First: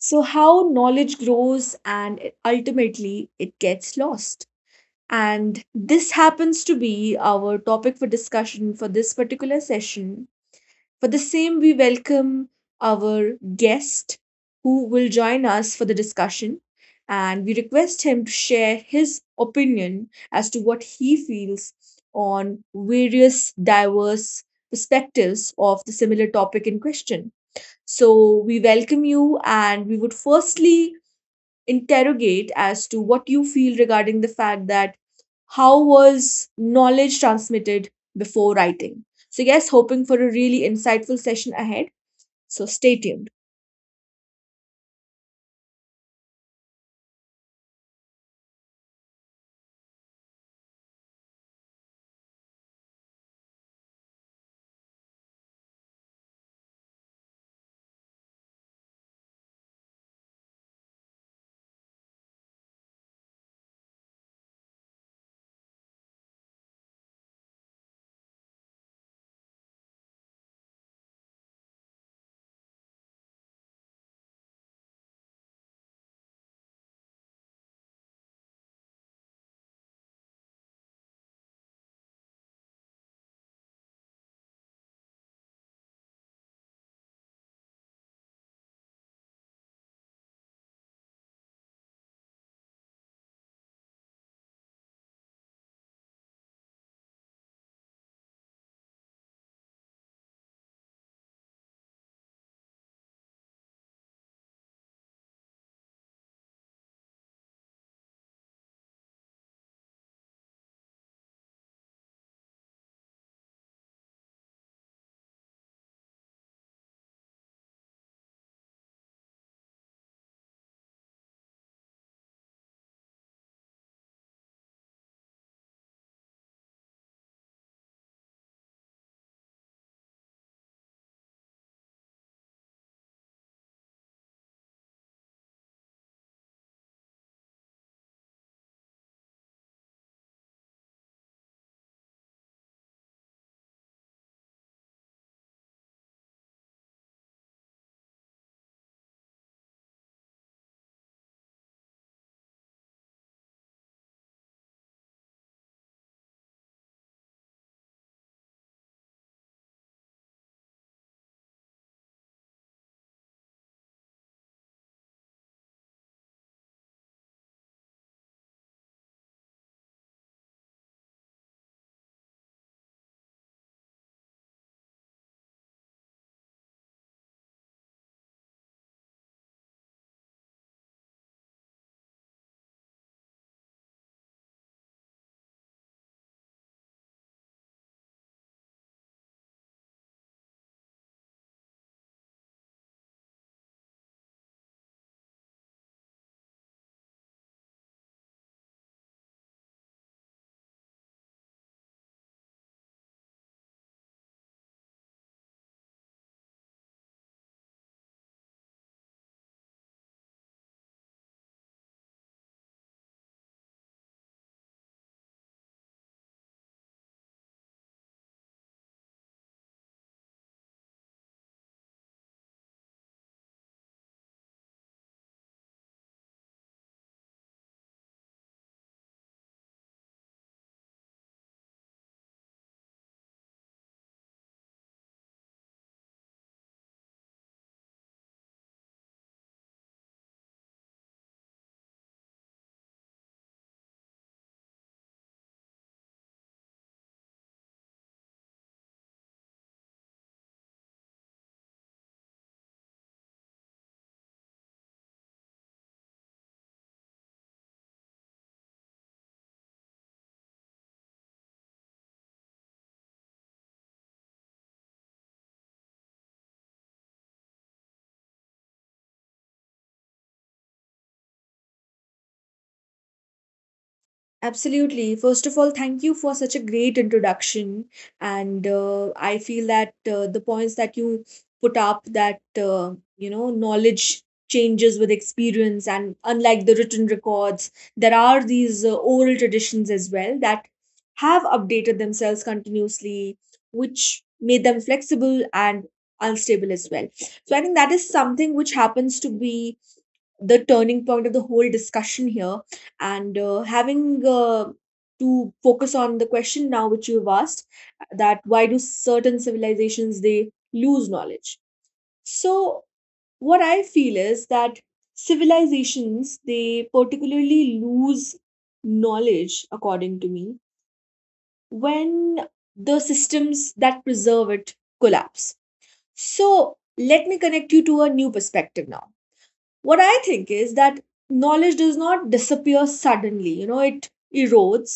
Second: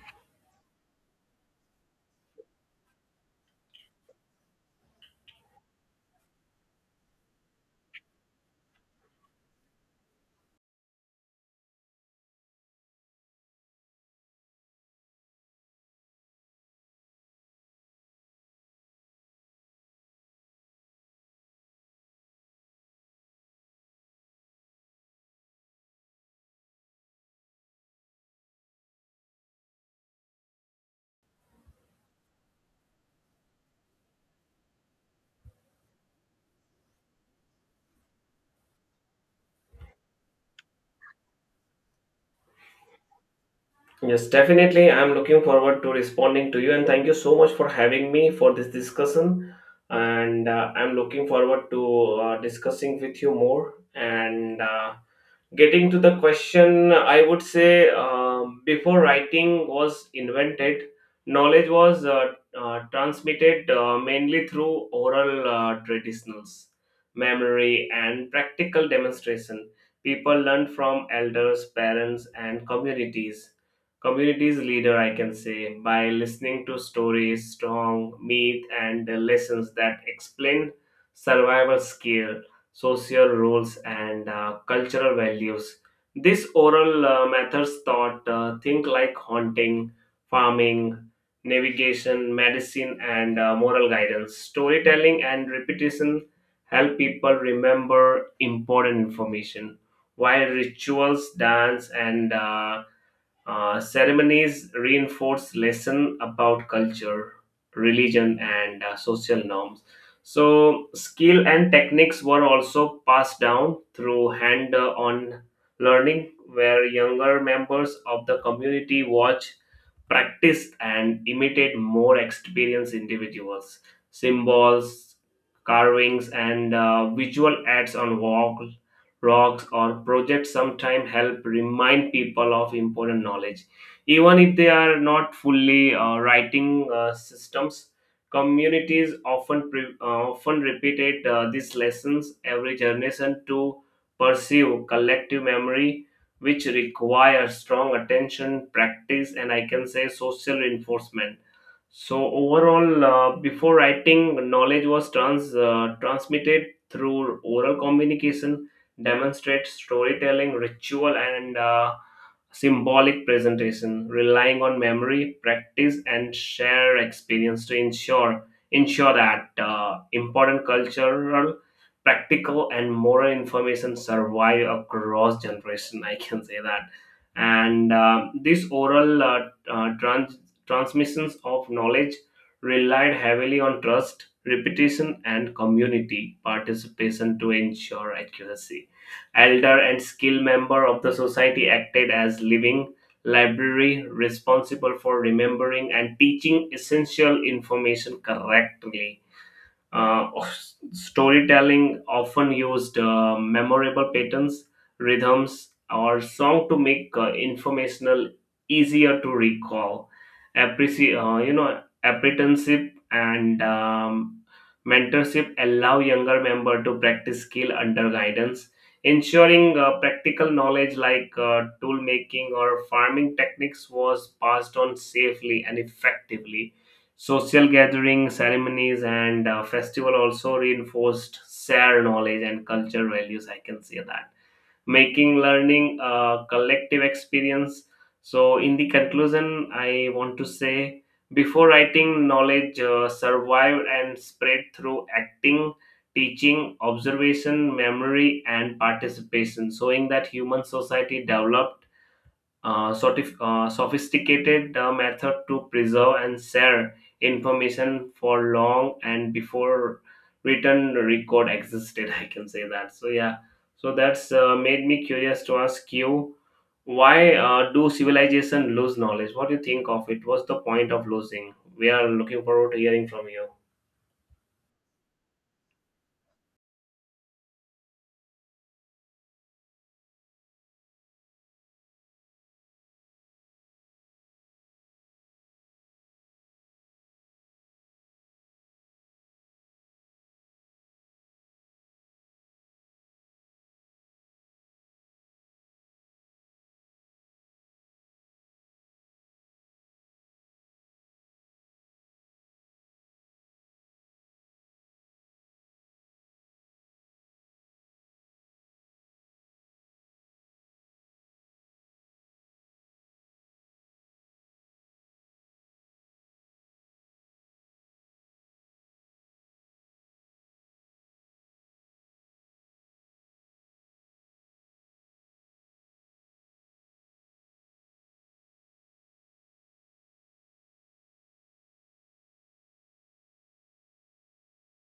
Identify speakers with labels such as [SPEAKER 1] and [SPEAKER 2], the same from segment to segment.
[SPEAKER 1] So, how knowledge grows and ultimately it gets lost. And this happens to be our topic for discussion for this particular session. For the same, we welcome our guest who will join us for the discussion. And we request him to share his opinion as to what he feels on various diverse perspectives of the similar topic in question. So we welcome you, and we would firstly interrogate as to what you feel regarding the fact that how was knowledge transmitted before writing. So, yes, hoping for a really insightful session ahead. So, stay tuned.
[SPEAKER 2] Yes, definitely. I'm looking forward to responding to you, and thank you so much for having me for this discussion. And I'm looking forward to discussing with you more. And Getting to the question, I would say before writing was invented, knowledge was transmitted mainly through oral traditionals, memory, and practical demonstration. People learned from elders, parents, and communities. Communities leader, I can say, by listening to stories, strong myth, and lessons that explain survival skill social roles, and cultural values. This oral methods taught things like haunting, farming, navigation, medicine, and moral guidance. Storytelling and repetition help people remember important information, while rituals, dance, and ceremonies reinforce lesson about culture, religion, and social norms. So, skill and techniques were also passed down through hand-on learning, where younger members of the community watch practice and imitate more experienced individuals. Symbols, carvings, and visual ads on walls, rocks, or projects sometimes help remind people of important knowledge. Even if they are not fully writing systems, communities often repeated these lessons every generation to pursue collective memory, which requires strong attention, practice, and I can say social reinforcement. So overall, before writing, knowledge was transmitted through oral communication, demonstrate storytelling, ritual, and symbolic presentation, relying on memory, practice, and shared experience to ensure that important cultural, practical, and moral information survive across generation. I can say that, and these oral uh, trans- transmissions of knowledge relied heavily on trust, repetition, and community participation to ensure accuracy. Elder and skilled member of the society acted as living library responsible for remembering and teaching essential information correctly. uh, Storytelling often used memorable patterns, rhythms, or song to make informational easier to recall. Apprenticeship and mentorship allow younger member to practice skill under guidance, ensuring practical knowledge like tool making or farming techniques was passed on safely and effectively. Social gatherings, ceremonies, and festival also reinforced shared knowledge and culture values. I can say that, making learning a collective experience. So, in the conclusion, I want to say before writing, knowledge survived and spread through acting, teaching, observation, memory, and participation, showing that human society developed sort of sophisticated method to preserve and share information for long and before written record existed. I can say that. So yeah, so that's made me curious to ask you, why do civilization lose knowledge? What do you think of it? What's the point of losing? We are looking forward to hearing from you.
[SPEAKER 1] Absolutely. First of all, thank you for such a great introduction. And I feel that the points that you put up that knowledge changes with experience. And unlike the written records, there are these oral traditions as well that have updated themselves continuously, which made them flexible and unstable as well. So I think that is something which happens to be the turning point of the whole discussion here, and having to focus on the question now which you've asked: that why do certain civilizations, they lose knowledge? So what I feel is that civilizations, they particularly lose knowledge, according to me, when the systems that preserve it collapse. So let me connect you to a new perspective now. What I think is that knowledge does not disappear suddenly. It erodes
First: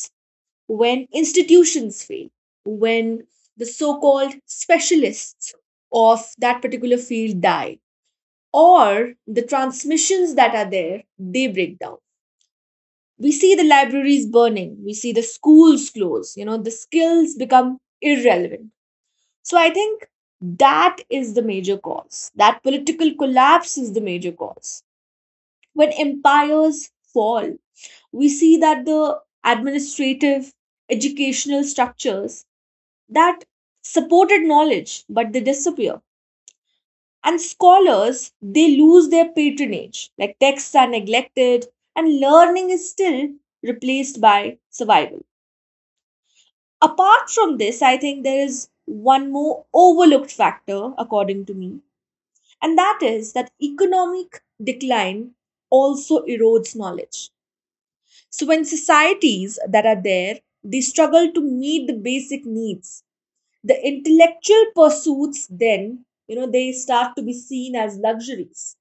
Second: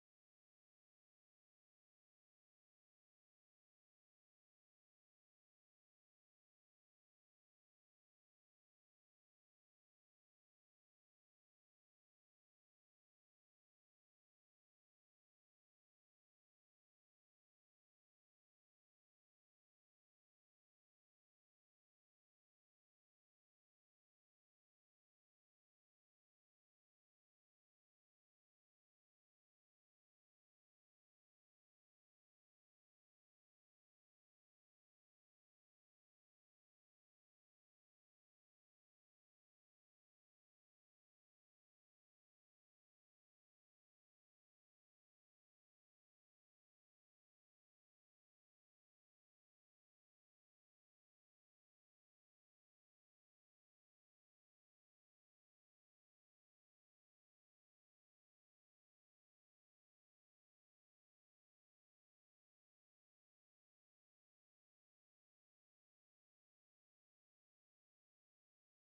[SPEAKER 1] when institutions fail, when the so-called specialists of that particular field die, or the transmissions that are there, they break down. We see the libraries burning, we see the schools close. The skills become irrelevant. So I think that is the major cause, that political collapse is the major cause. When empires fall, we see that the administrative, educational structures that supported knowledge, but they disappear. And scholars, they lose their patronage, like texts are neglected, and learning is still replaced by survival. Apart from this, I think there is one more overlooked factor, according to me, and that is that economic decline also erodes knowledge. So, when societies that are there, they struggle to meet the basic needs, the intellectual pursuits then, they start to be seen as luxuries.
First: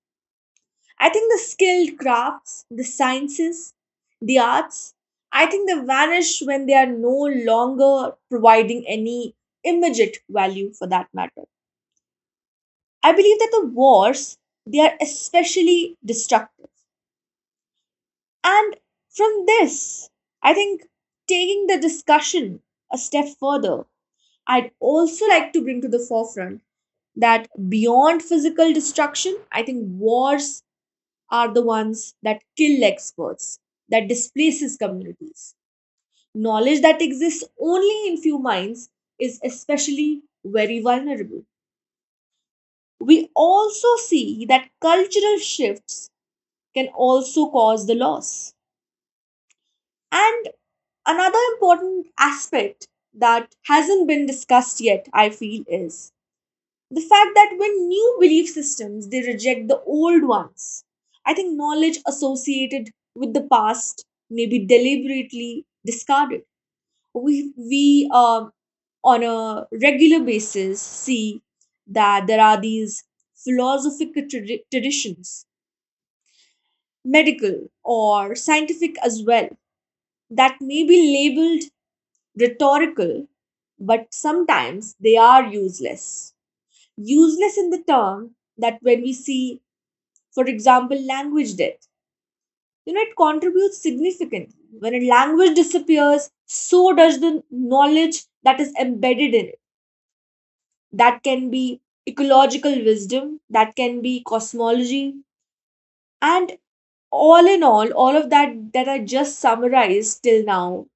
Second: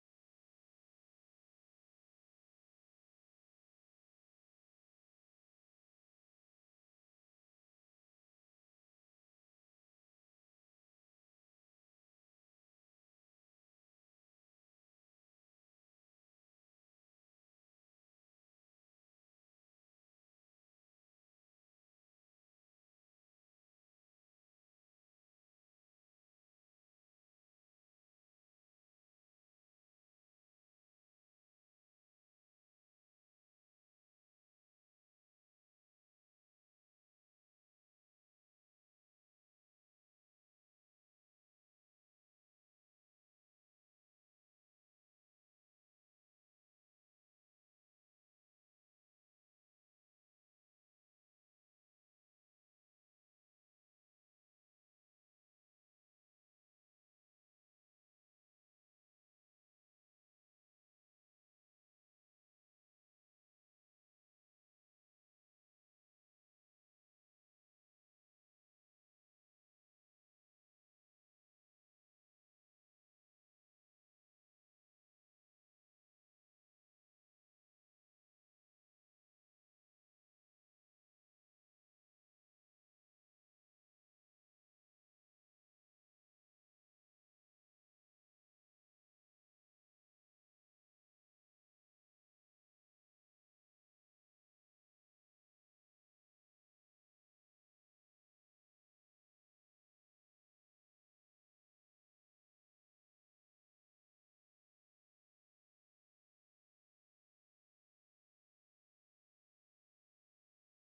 [SPEAKER 1] I think the skilled crafts, the sciences, the arts, I think they vanish when they are no longer providing any immediate value for that matter. I believe that the wars, they are especially destructive. And from this, I think, taking the discussion a step further, I'd also like to bring to the forefront that beyond physical destruction, I think wars are the ones that kill experts, that displaces communities. Knowledge that exists only in few minds is especially very vulnerable. We also see that cultural shifts can also cause the loss. And another important aspect that hasn't been discussed yet, I feel, is the fact that when new belief systems they reject the old ones. I think knowledge associated with the past may be deliberately discarded. We on a regular basis see that there are these philosophical traditions, medical or scientific as well, that may be labeled rhetorical, but sometimes they are useless. Useless in the term that when we see, for example, language death, it contributes significantly. When a language disappears, so does the knowledge that is embedded in it. That can be ecological wisdom, that can be cosmology. And all in all, all of that that I just summarized till now,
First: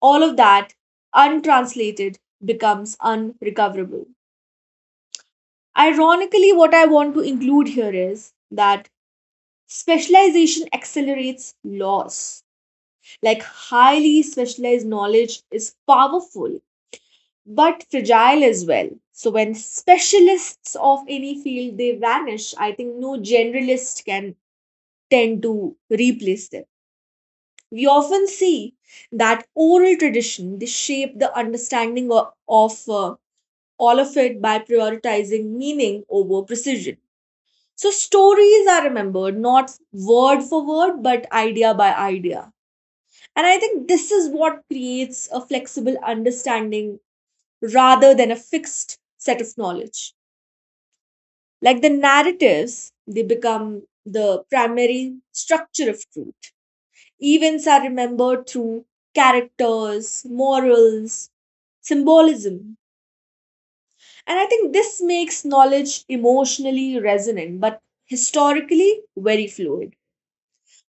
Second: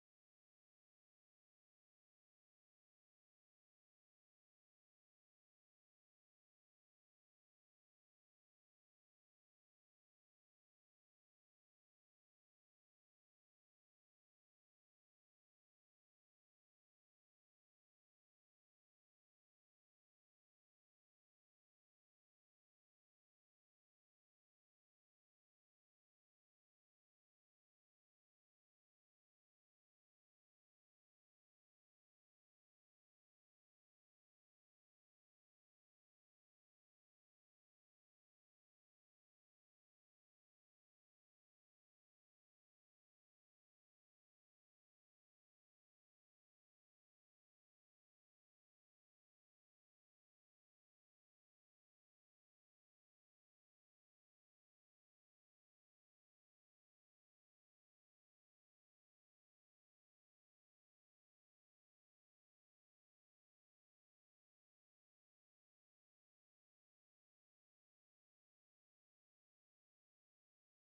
[SPEAKER 1] all of that untranslated becomes unrecoverable. Ironically, what I want to include here is that specialization accelerates loss. Like highly specialized knowledge is powerful but fragile as well. So when specialists of any field they vanish, I think no generalist can tend to replace them. We often see that oral tradition they shape the understanding of all of it by prioritizing meaning over precision. So stories are remembered not word for word, but idea by idea. And I think this is what creates a flexible understanding rather than a fixed set of knowledge. Like the narratives, they become the primary structure of truth. Events are remembered through characters, morals, symbolism. And I think this makes knowledge emotionally resonant, but historically very fluid.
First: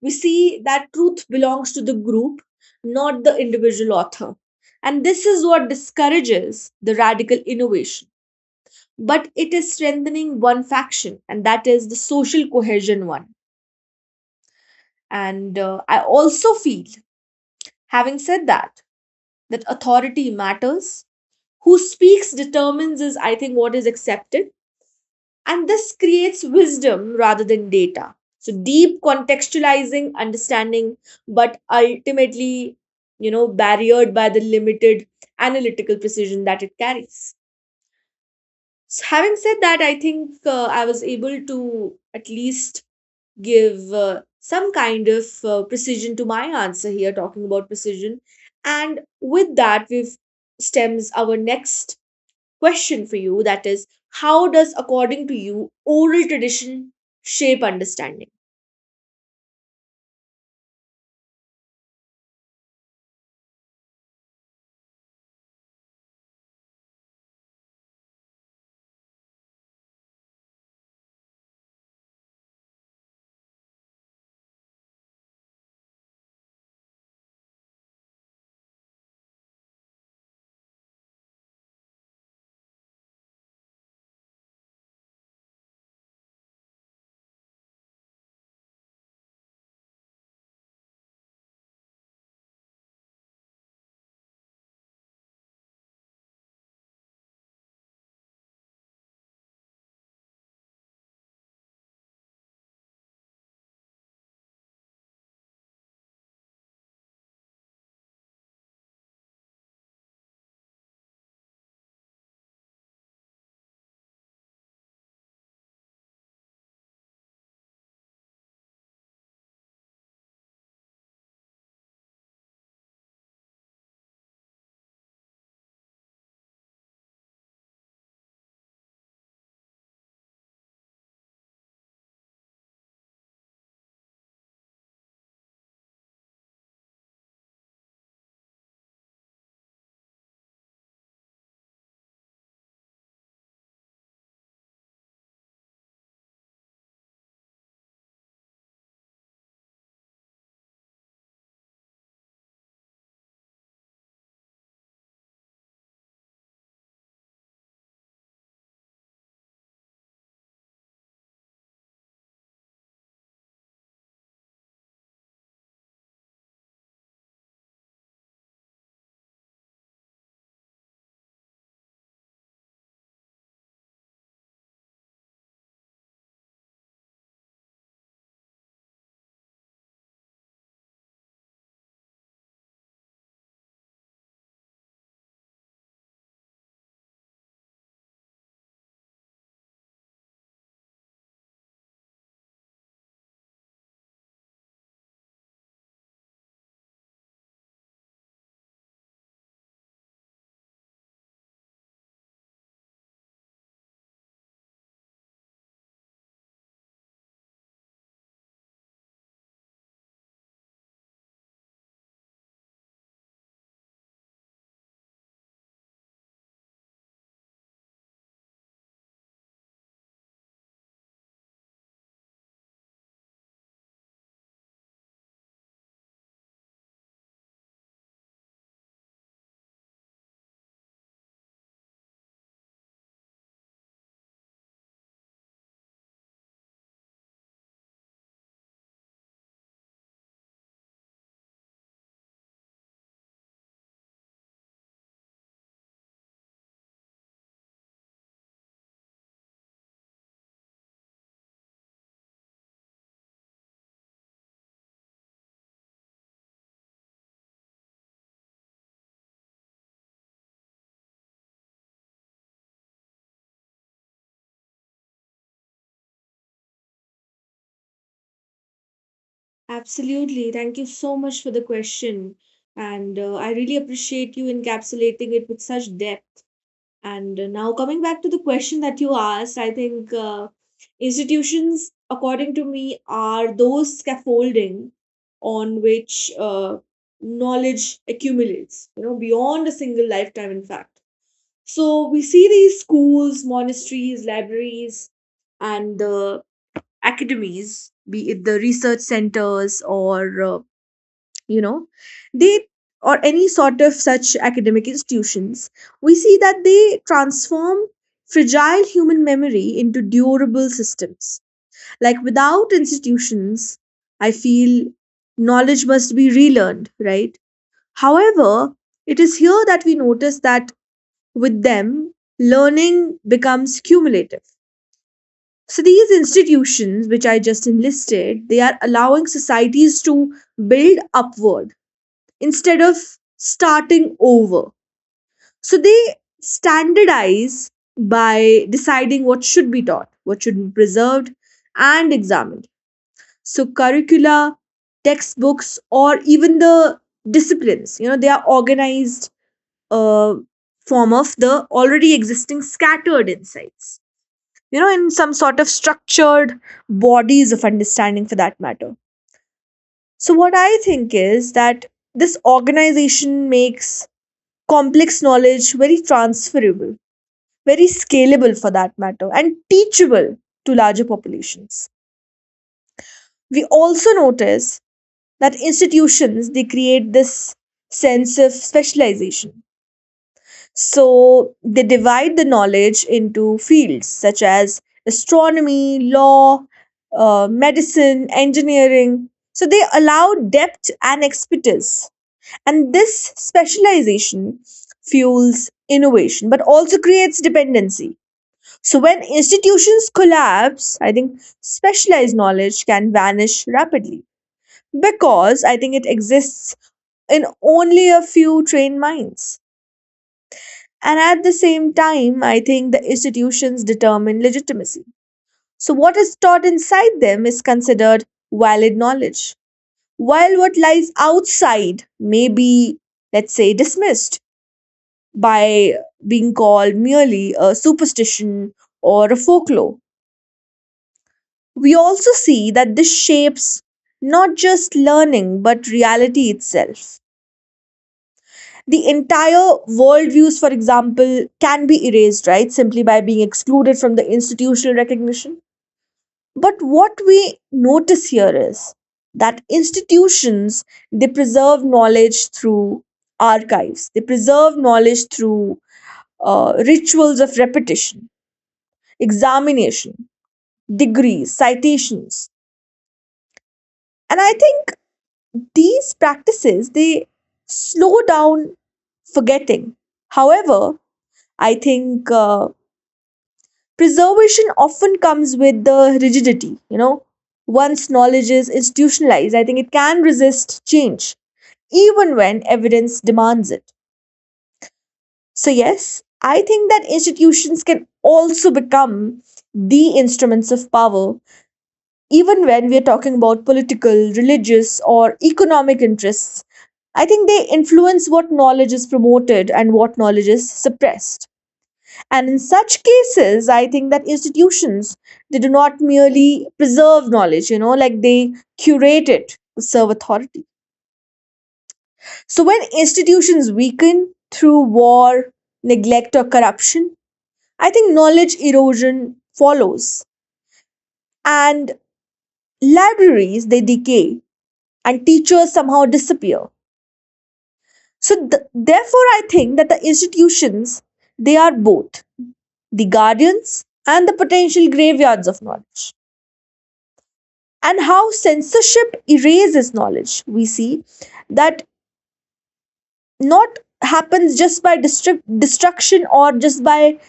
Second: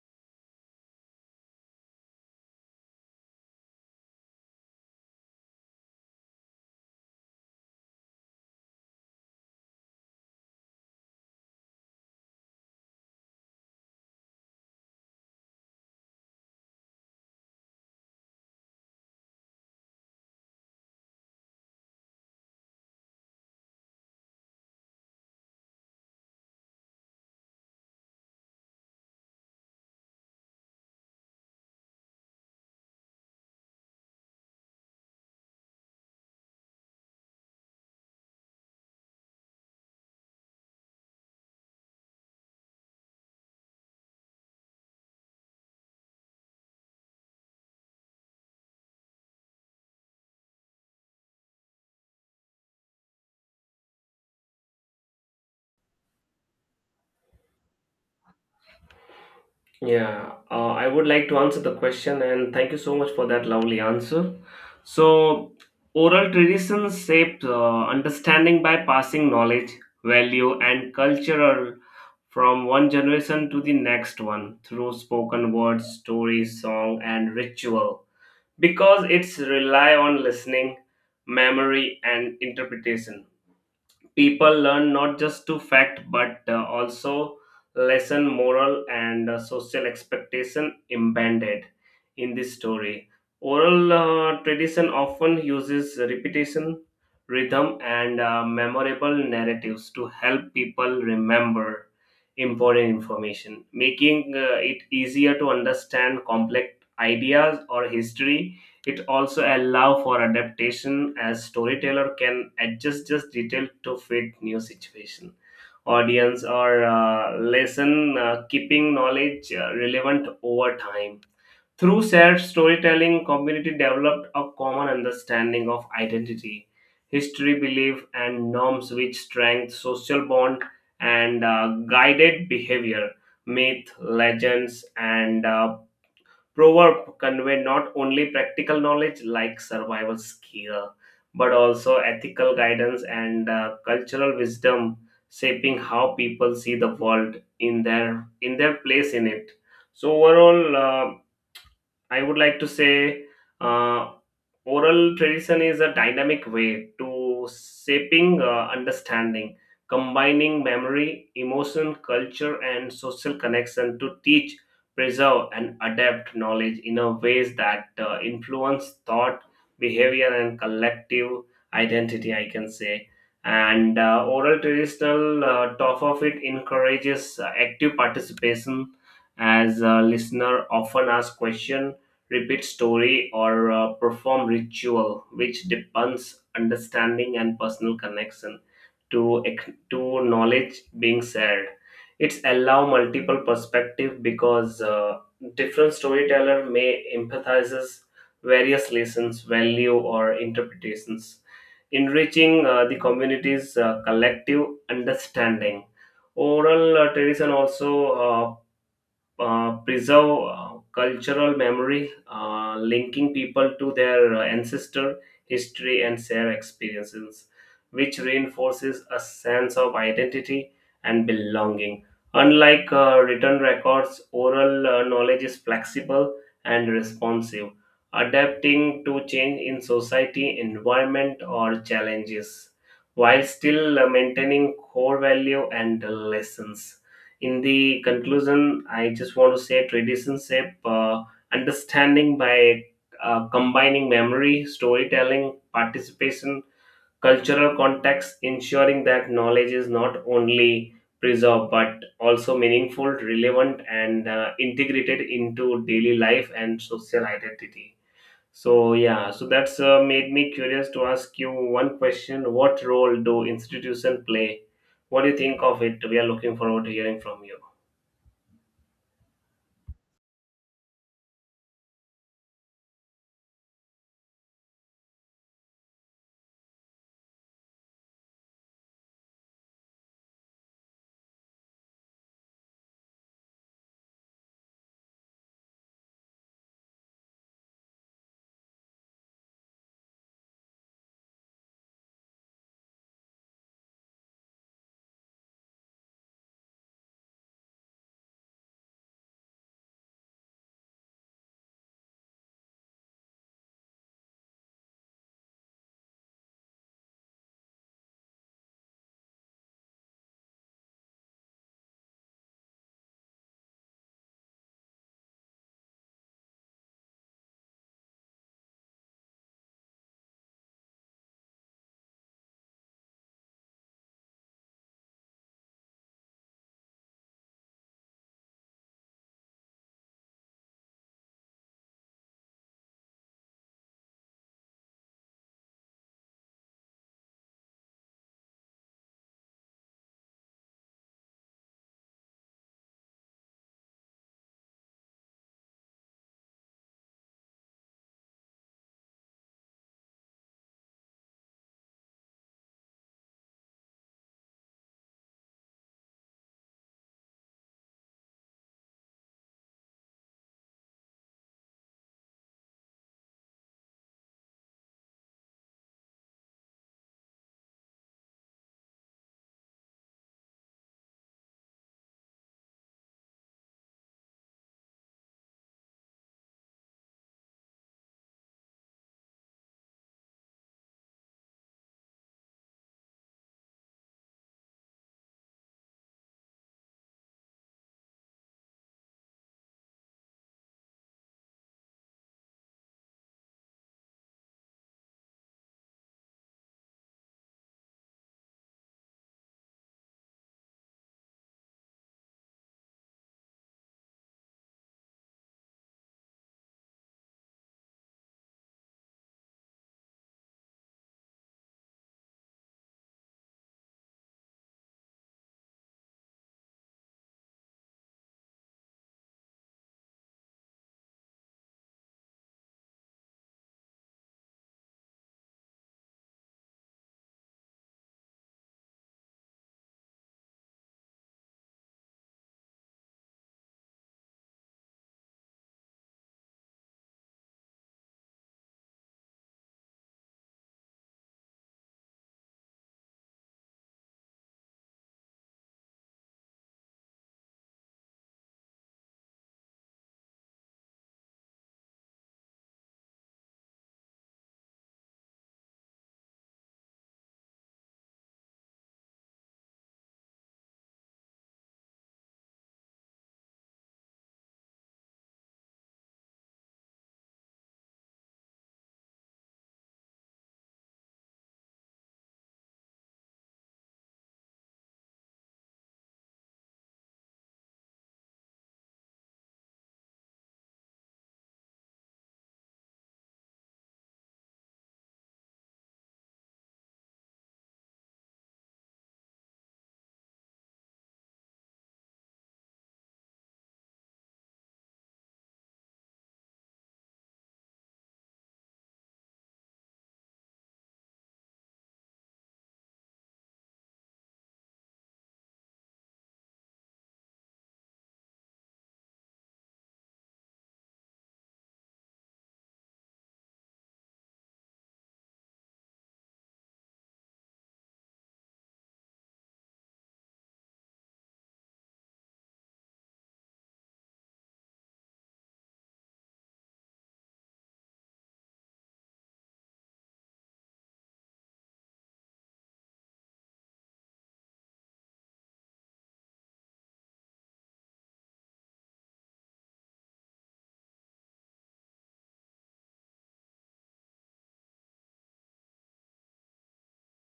[SPEAKER 1] We see that truth belongs to the group, not the individual author. And this is what discourages the radical innovation. But it is strengthening one faction, and that is the social cohesion one. And I also feel, having said that, that authority matters. Who speaks determines, is I think, what is accepted. And this creates wisdom rather than data. So deep contextualizing, understanding, but ultimately, barriered by the limited analytical precision that it carries. So having said that, I think I was able to at least give some kind of precision to my answer here, talking about precision. And with that, we've stems our next question for you, that is, how does, according to you, oral tradition shape understanding?
[SPEAKER 2] Yeah, I would like to answer the question, and thank you so much for that lovely answer. So, oral traditions shape understanding by passing knowledge, value, and cultural from one generation to the next one through spoken words, stories, song, and ritual. Because it's rely on listening, memory, and interpretation, people learn not just to fact but also lesson moral and social expectation embedded in this story. Oral tradition often uses repetition, rhythm, and memorable narratives to help people remember important information, making it easier to understand complex ideas or history. It also allows for adaptation as storyteller can adjust just detail to fit new situation, audience, or lesson, keeping knowledge relevant over time. Through shared storytelling, community developed a common understanding of identity, history, belief, and norms, which strengthened social bond and guided behavior. Myth, legends, and Proverb convey not only practical knowledge like survival skill, but also ethical guidance and cultural wisdom, shaping how people see the world in their place in it. So overall, I would like to say uh, oral tradition is a dynamic way to shaping understanding, combining memory, emotion, culture, and social connection to teach, preserve, and adapt knowledge in a ways that influence thought, behavior, and collective identity. I can say. And Oral traditional top of it encourages active participation as a listener often ask question, repeat story, or perform ritual, which depends understanding and personal connection to knowledge being shared. It's allow multiple perspective because different storyteller may empathizes various lessons value or interpretations, enriching the community's collective understanding. Oral tradition also uh, preserve cultural memory, linking people to their ancestor, history, and shared experiences, which reinforces a sense of identity and belonging. Unlike written records, oral knowledge is flexible and responsive, adapting to change in society, environment, or challenges, while still maintaining core value and lessons. In the conclusion, I just want to say tradition shape understanding by combining memory, storytelling, participation, cultural context, ensuring that knowledge is not only preserved but also meaningful, relevant, and integrated into daily life and social identity. So yeah, so that's made me curious to ask you one question: what role do institution play? What do you think of it? We are looking forward to hearing from you.
[SPEAKER 1] Absolutely. Thank you so much for the question. And I really appreciate you encapsulating it with such depth. And now, coming back to the question that you asked, I think institutions, according to me, are those scaffolding on which knowledge accumulates, beyond a single lifetime, in fact. So we see these schools, monasteries, libraries, and the academies, be it the research centers or, you know, they or any sort of such academic institutions, we see that they transform fragile human memory into durable systems. Like without institutions, I feel knowledge must be relearned, right? However, it is here that we notice that with them, learning becomes cumulative. So these institutions, which I just enlisted, they are allowing societies to build upward instead of starting over. So they standardize by deciding what should be taught, what should be preserved and examined. So curricula, textbooks, or even the disciplines, they are organized uh, form of the already existing scattered insights. In some sort of structured bodies of understanding for that matter. So, what I think is that this organization makes complex knowledge very transferable, very scalable for that matter, and teachable to larger populations. We also notice that institutions they create this sense of specialization. So they divide the knowledge into fields such as astronomy, law, medicine, engineering. So they allow depth and expertise. And this specialization fuels innovation but also creates dependency. So when institutions collapse, I think specialized knowledge can vanish rapidly because I think it exists in only a few trained minds. And at the same time, I think the institutions determine legitimacy. So, what is taught inside them is considered valid knowledge, while what lies outside may be, let's say, dismissed by being called merely a superstition or a folklore. We also see that this shapes not just learning but reality itself. The entire worldviews, for example, can be erased, right? Simply by being excluded from the institutional recognition. But what we notice here is that institutions they preserve knowledge through archives, they preserve knowledge through rituals of repetition, examination, degrees, citations, and I think these practices they slow down forgetting. However, I think. Preservation often comes with the rigidity you know once knowledge is institutionalized, I think it can resist change even when evidence demands it. So yes, I think that institutions can also become the instruments of power. Even when we are talking about political, religious or economic interests, I think they influence what knowledge is promoted and what knowledge is suppressed. And in such cases, I think that institutions they do not merely preserve knowledge, like they curate it to serve authority. So when institutions weaken through war, neglect, or corruption, I think knowledge erosion follows. And libraries they decay and teachers somehow disappear. So therefore I think that the institutions they are both the guardians and the potential graveyards of knowledge. And how censorship erases knowledge. We see that not happens just by destruction or just by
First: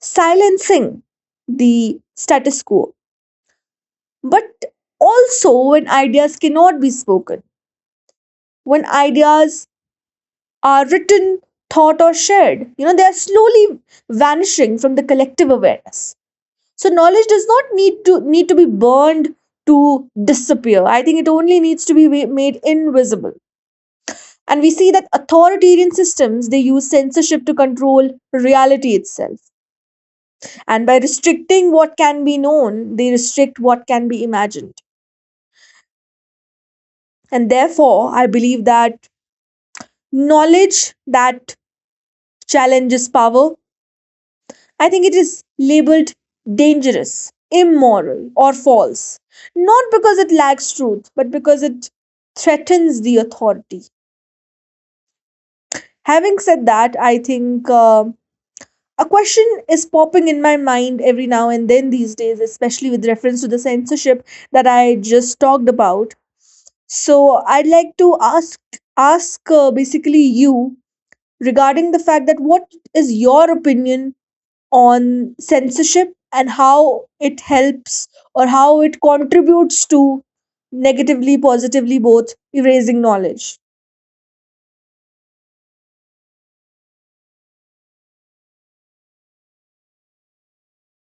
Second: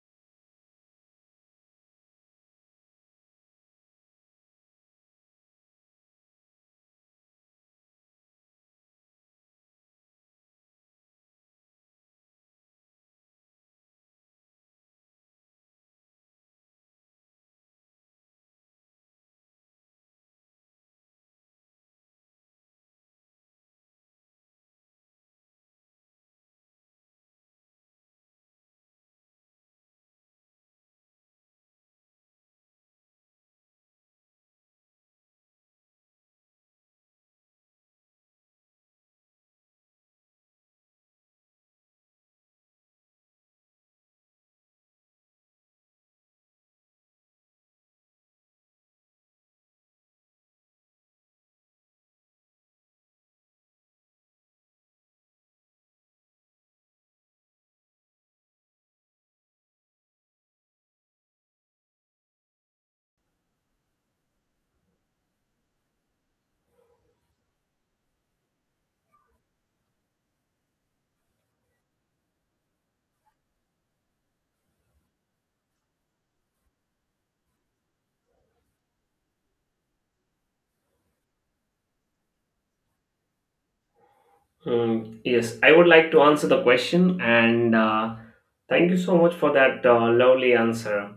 [SPEAKER 1] silencing the status quo, but also when ideas cannot be spoken, when ideas are written, thought, or shared. They are slowly vanishing from the collective awareness. So knowledge does not need to be burned to disappear. I think it only needs to be made invisible. And we see that authoritarian systems they use censorship to control reality itself. And by restricting what can be known, they restrict what can be imagined. And therefore I believe that knowledge that challenges power, I think it is labeled dangerous, immoral or false, not because it lacks truth but because it threatens the authority. Having said that, I think a question is popping in my mind every now and then these days, especially with reference to the censorship that I just talked about. So I'd like to ask basically you regarding the fact that what is your opinion on censorship and how it helps or how it contributes to negatively, positively both erasing knowledge.
[SPEAKER 2] Mm, yes, I would like to answer the question, and thank you so much for that lovely answer.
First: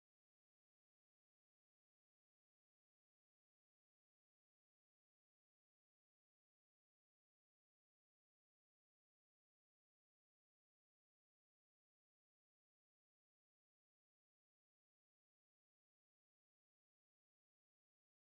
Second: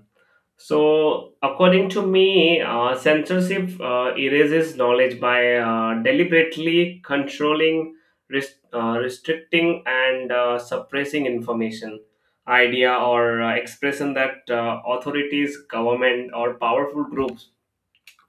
[SPEAKER 2] So, according to me, censorship erases knowledge by deliberately controlling, restricting, and suppressing information, idea, or expression that authorities, government, or powerful groups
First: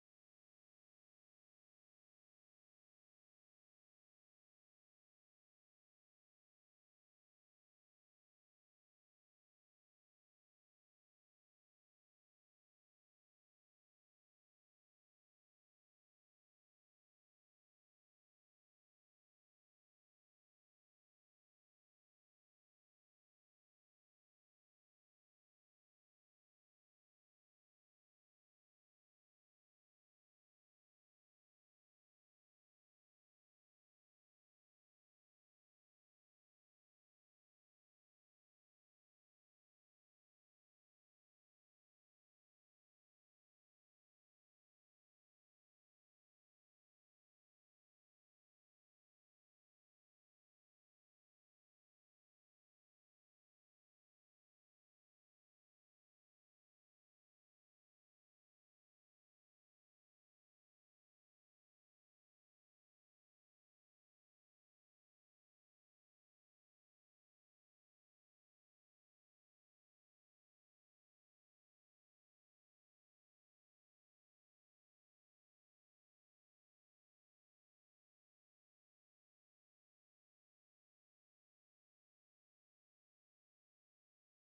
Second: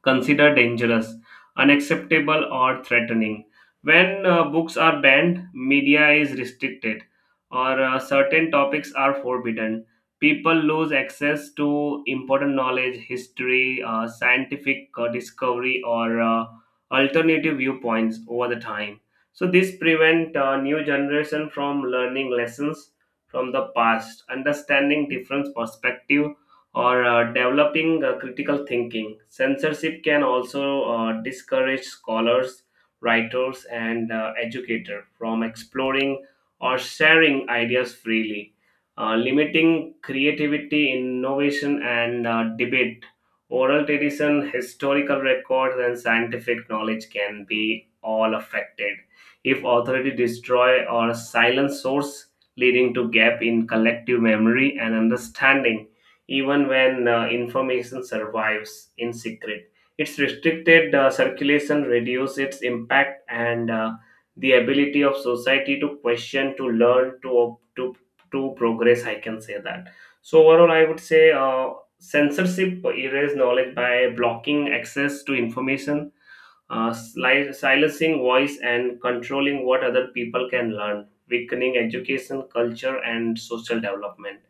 [SPEAKER 2] considered dangerous, unacceptable, or threatening. When books are banned, media is restricted, or certain topics are forbidden. People lose access to important knowledge, history, scientific discovery, or alternative viewpoints over the time. So this prevent new generation from learning lessons from the past, understanding different perspective, or developing critical thinking. Censorship can also discourage scholars, writers, and educators from exploring or sharing ideas freely, limiting creativity, innovation, and debate. Oral tradition, historical records, and scientific knowledge can be all affected if authority destroy or silence source, leading to gap in collective memory and understanding even when information survives in secret. Its restricted circulation reduces its impact and the ability of society to question, to learn, to op- to to progress. I can say that. So overall, I would say censorship erases knowledge by blocking access to information, silencing voice and controlling what other people can learn, weakening education, culture, and social development,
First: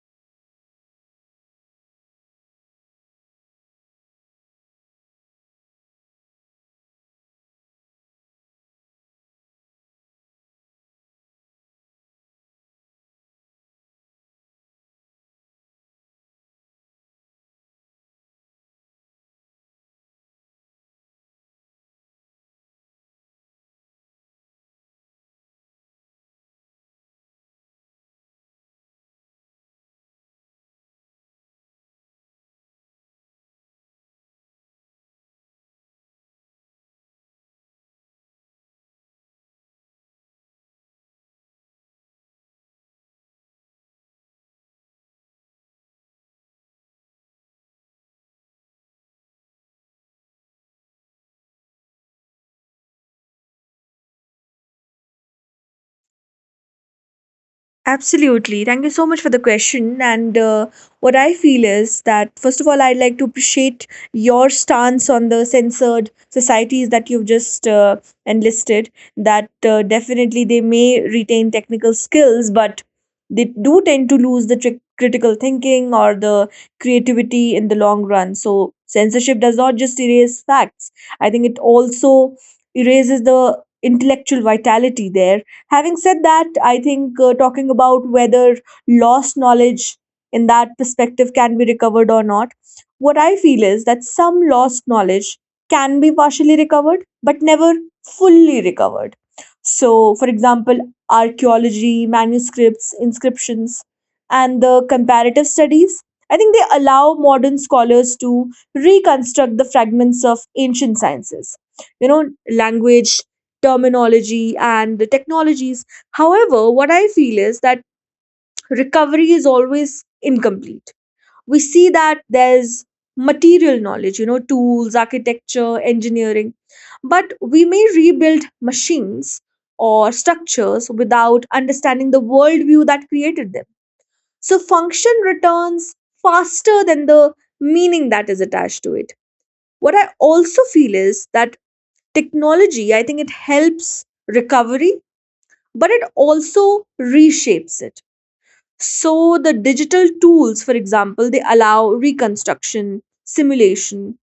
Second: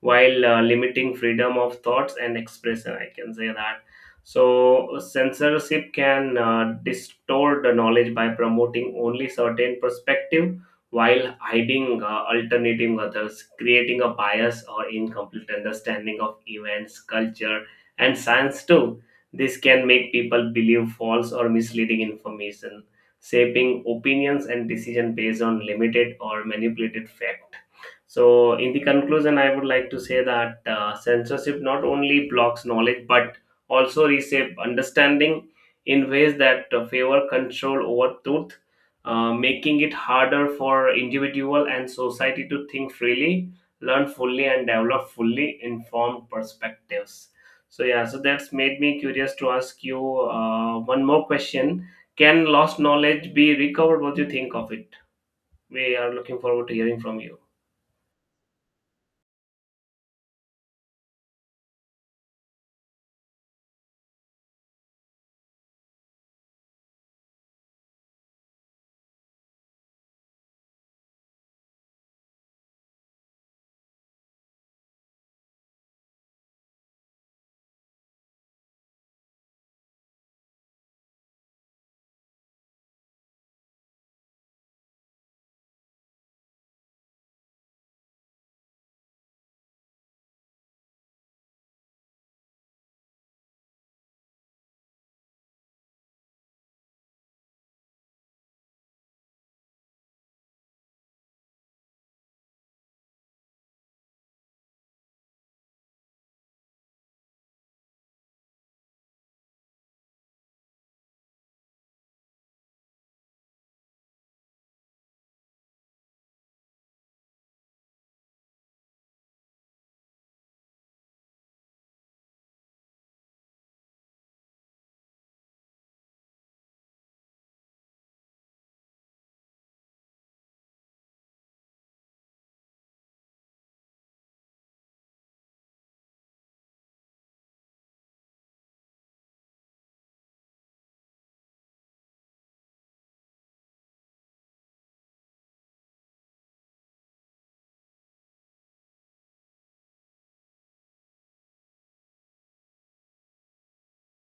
[SPEAKER 2] while limiting freedom of thoughts and expression. I can say that. So, censorship can distort the knowledge by promoting only certain perspective while hiding alternating others, creating a bias or incomplete understanding of events, culture, and science too. This can make people believe false or misleading information, shaping opinions and decision based on limited or manipulated fact. So, in the conclusion, I would like to say that censorship not only blocks knowledge but also reshape understanding in ways that favor control over truth, making it harder for individual and society to think freely, learn fully, and develop fully informed perspectives. So yeah, so that's made me curious to ask you one more question. Can lost knowledge be recovered? What do you think of it? We are looking forward to hearing from you.
[SPEAKER 1] Absolutely. Thank you so much for the question. And What I feel is that, first of all, I'd like to appreciate your stance on the censored societies that you've just enlisted, that definitely they may retain technical skills, but they do tend to lose the critical thinking or the creativity in the long run. So, censorship does not just erase facts, I think it also erases the intellectual vitality there. Having said that, I think talking about whether lost knowledge in that perspective can be recovered or not, what I feel is that some lost knowledge can be partially recovered, but never fully recovered. So, for example, archaeology, manuscripts, inscriptions, and the comparative studies, I think they allow modern scholars to reconstruct the fragments of ancient sciences. You know, language, terminology and the technologies. However, what I feel is that recovery is always incomplete. We see that there's material knowledge, you know, tools, architecture, engineering, but we may rebuild machines or structures without understanding the worldview that created them. So, function returns faster than the meaning that is attached to it. What I also feel is that technology, I think it helps recovery but it also reshapes it. So, the digital tools, for example, they allow reconstruction, simulation,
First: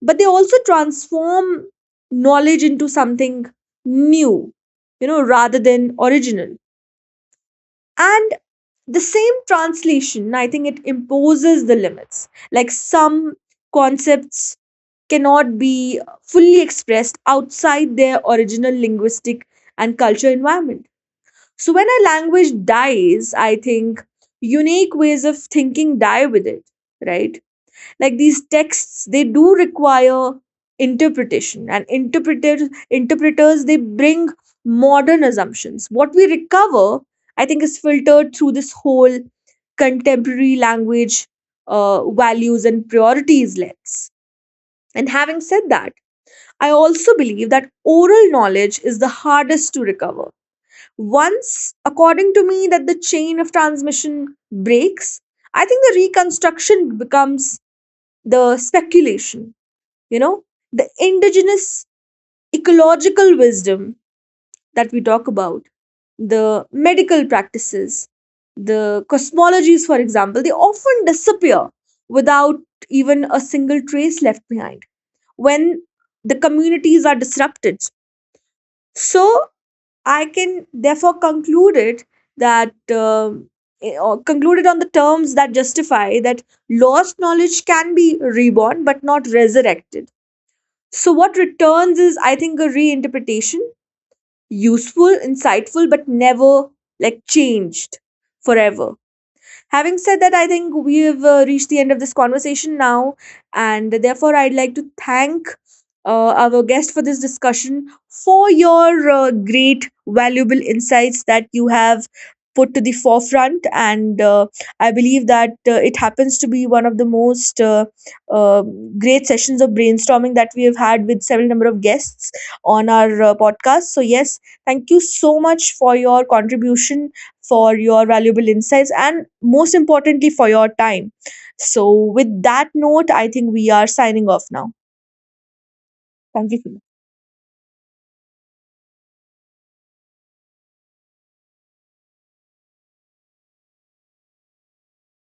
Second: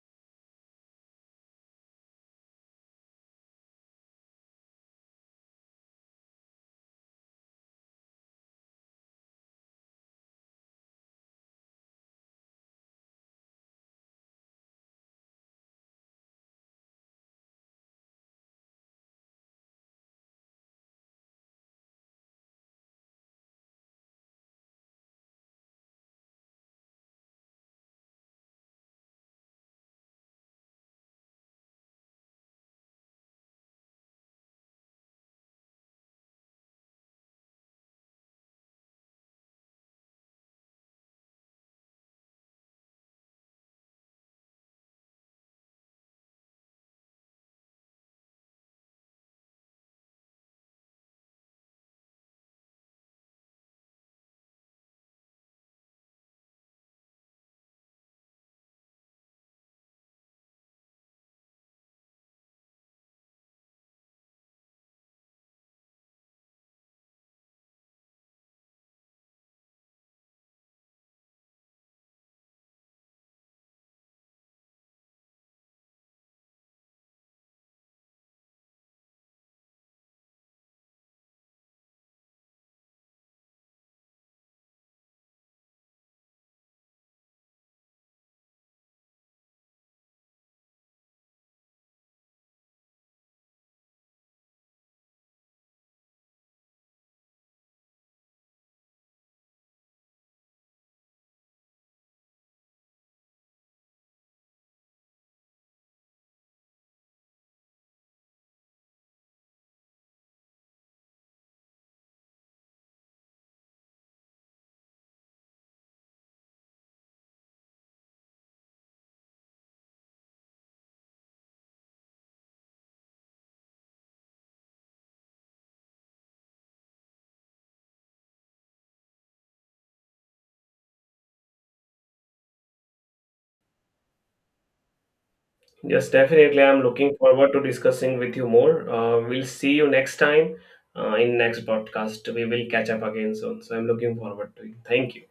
[SPEAKER 1] but they also transform knowledge into something new, you know, rather than original. And the same translation, I think it imposes the limits. Like some concepts cannot be fully expressed outside their original linguistic and cultural environment. So when a language dies, I think unique ways of thinking die with it, right? Like these texts, they do require interpretation, and interpreters they bring modern assumptions. What we recover, I think, is filtered through this whole contemporary language, values and priorities lens. And having said that, I also believe that oral knowledge is the hardest to recover. Once, according to me, that the chain of transmission breaks, I think the reconstruction becomes the speculation, you know, the indigenous ecological wisdom that we talk about, the medical practices, the cosmologies, for example, they often disappear without even a single trace left behind when the communities are disrupted. So I can therefore conclude it that or concluded on the terms that justify that lost knowledge can be reborn but not resurrected. So what returns is, I think, a reinterpretation, useful, insightful, but never like changed forever. Having said that, I think we've reached the end of this conversation now, and therefore, I'd like to thank our guest for this discussion, for your great, valuable insights that you have put to the forefront. And I believe that it happens to be one of the most uh, great sessions of brainstorming that we have had with several number of guests on our podcast. So, yes, thank you so much for your contribution, for your valuable insights, and most importantly, for your time. So, with that note, I think we are signing off now.
[SPEAKER 2] Yes,
[SPEAKER 1] Thank
[SPEAKER 2] definitely.
[SPEAKER 1] you.
[SPEAKER 2] I'm looking forward to discussing with you more. We'll see you next time in next podcast. We will catch up again soon. So I'm looking forward to it. Thank you.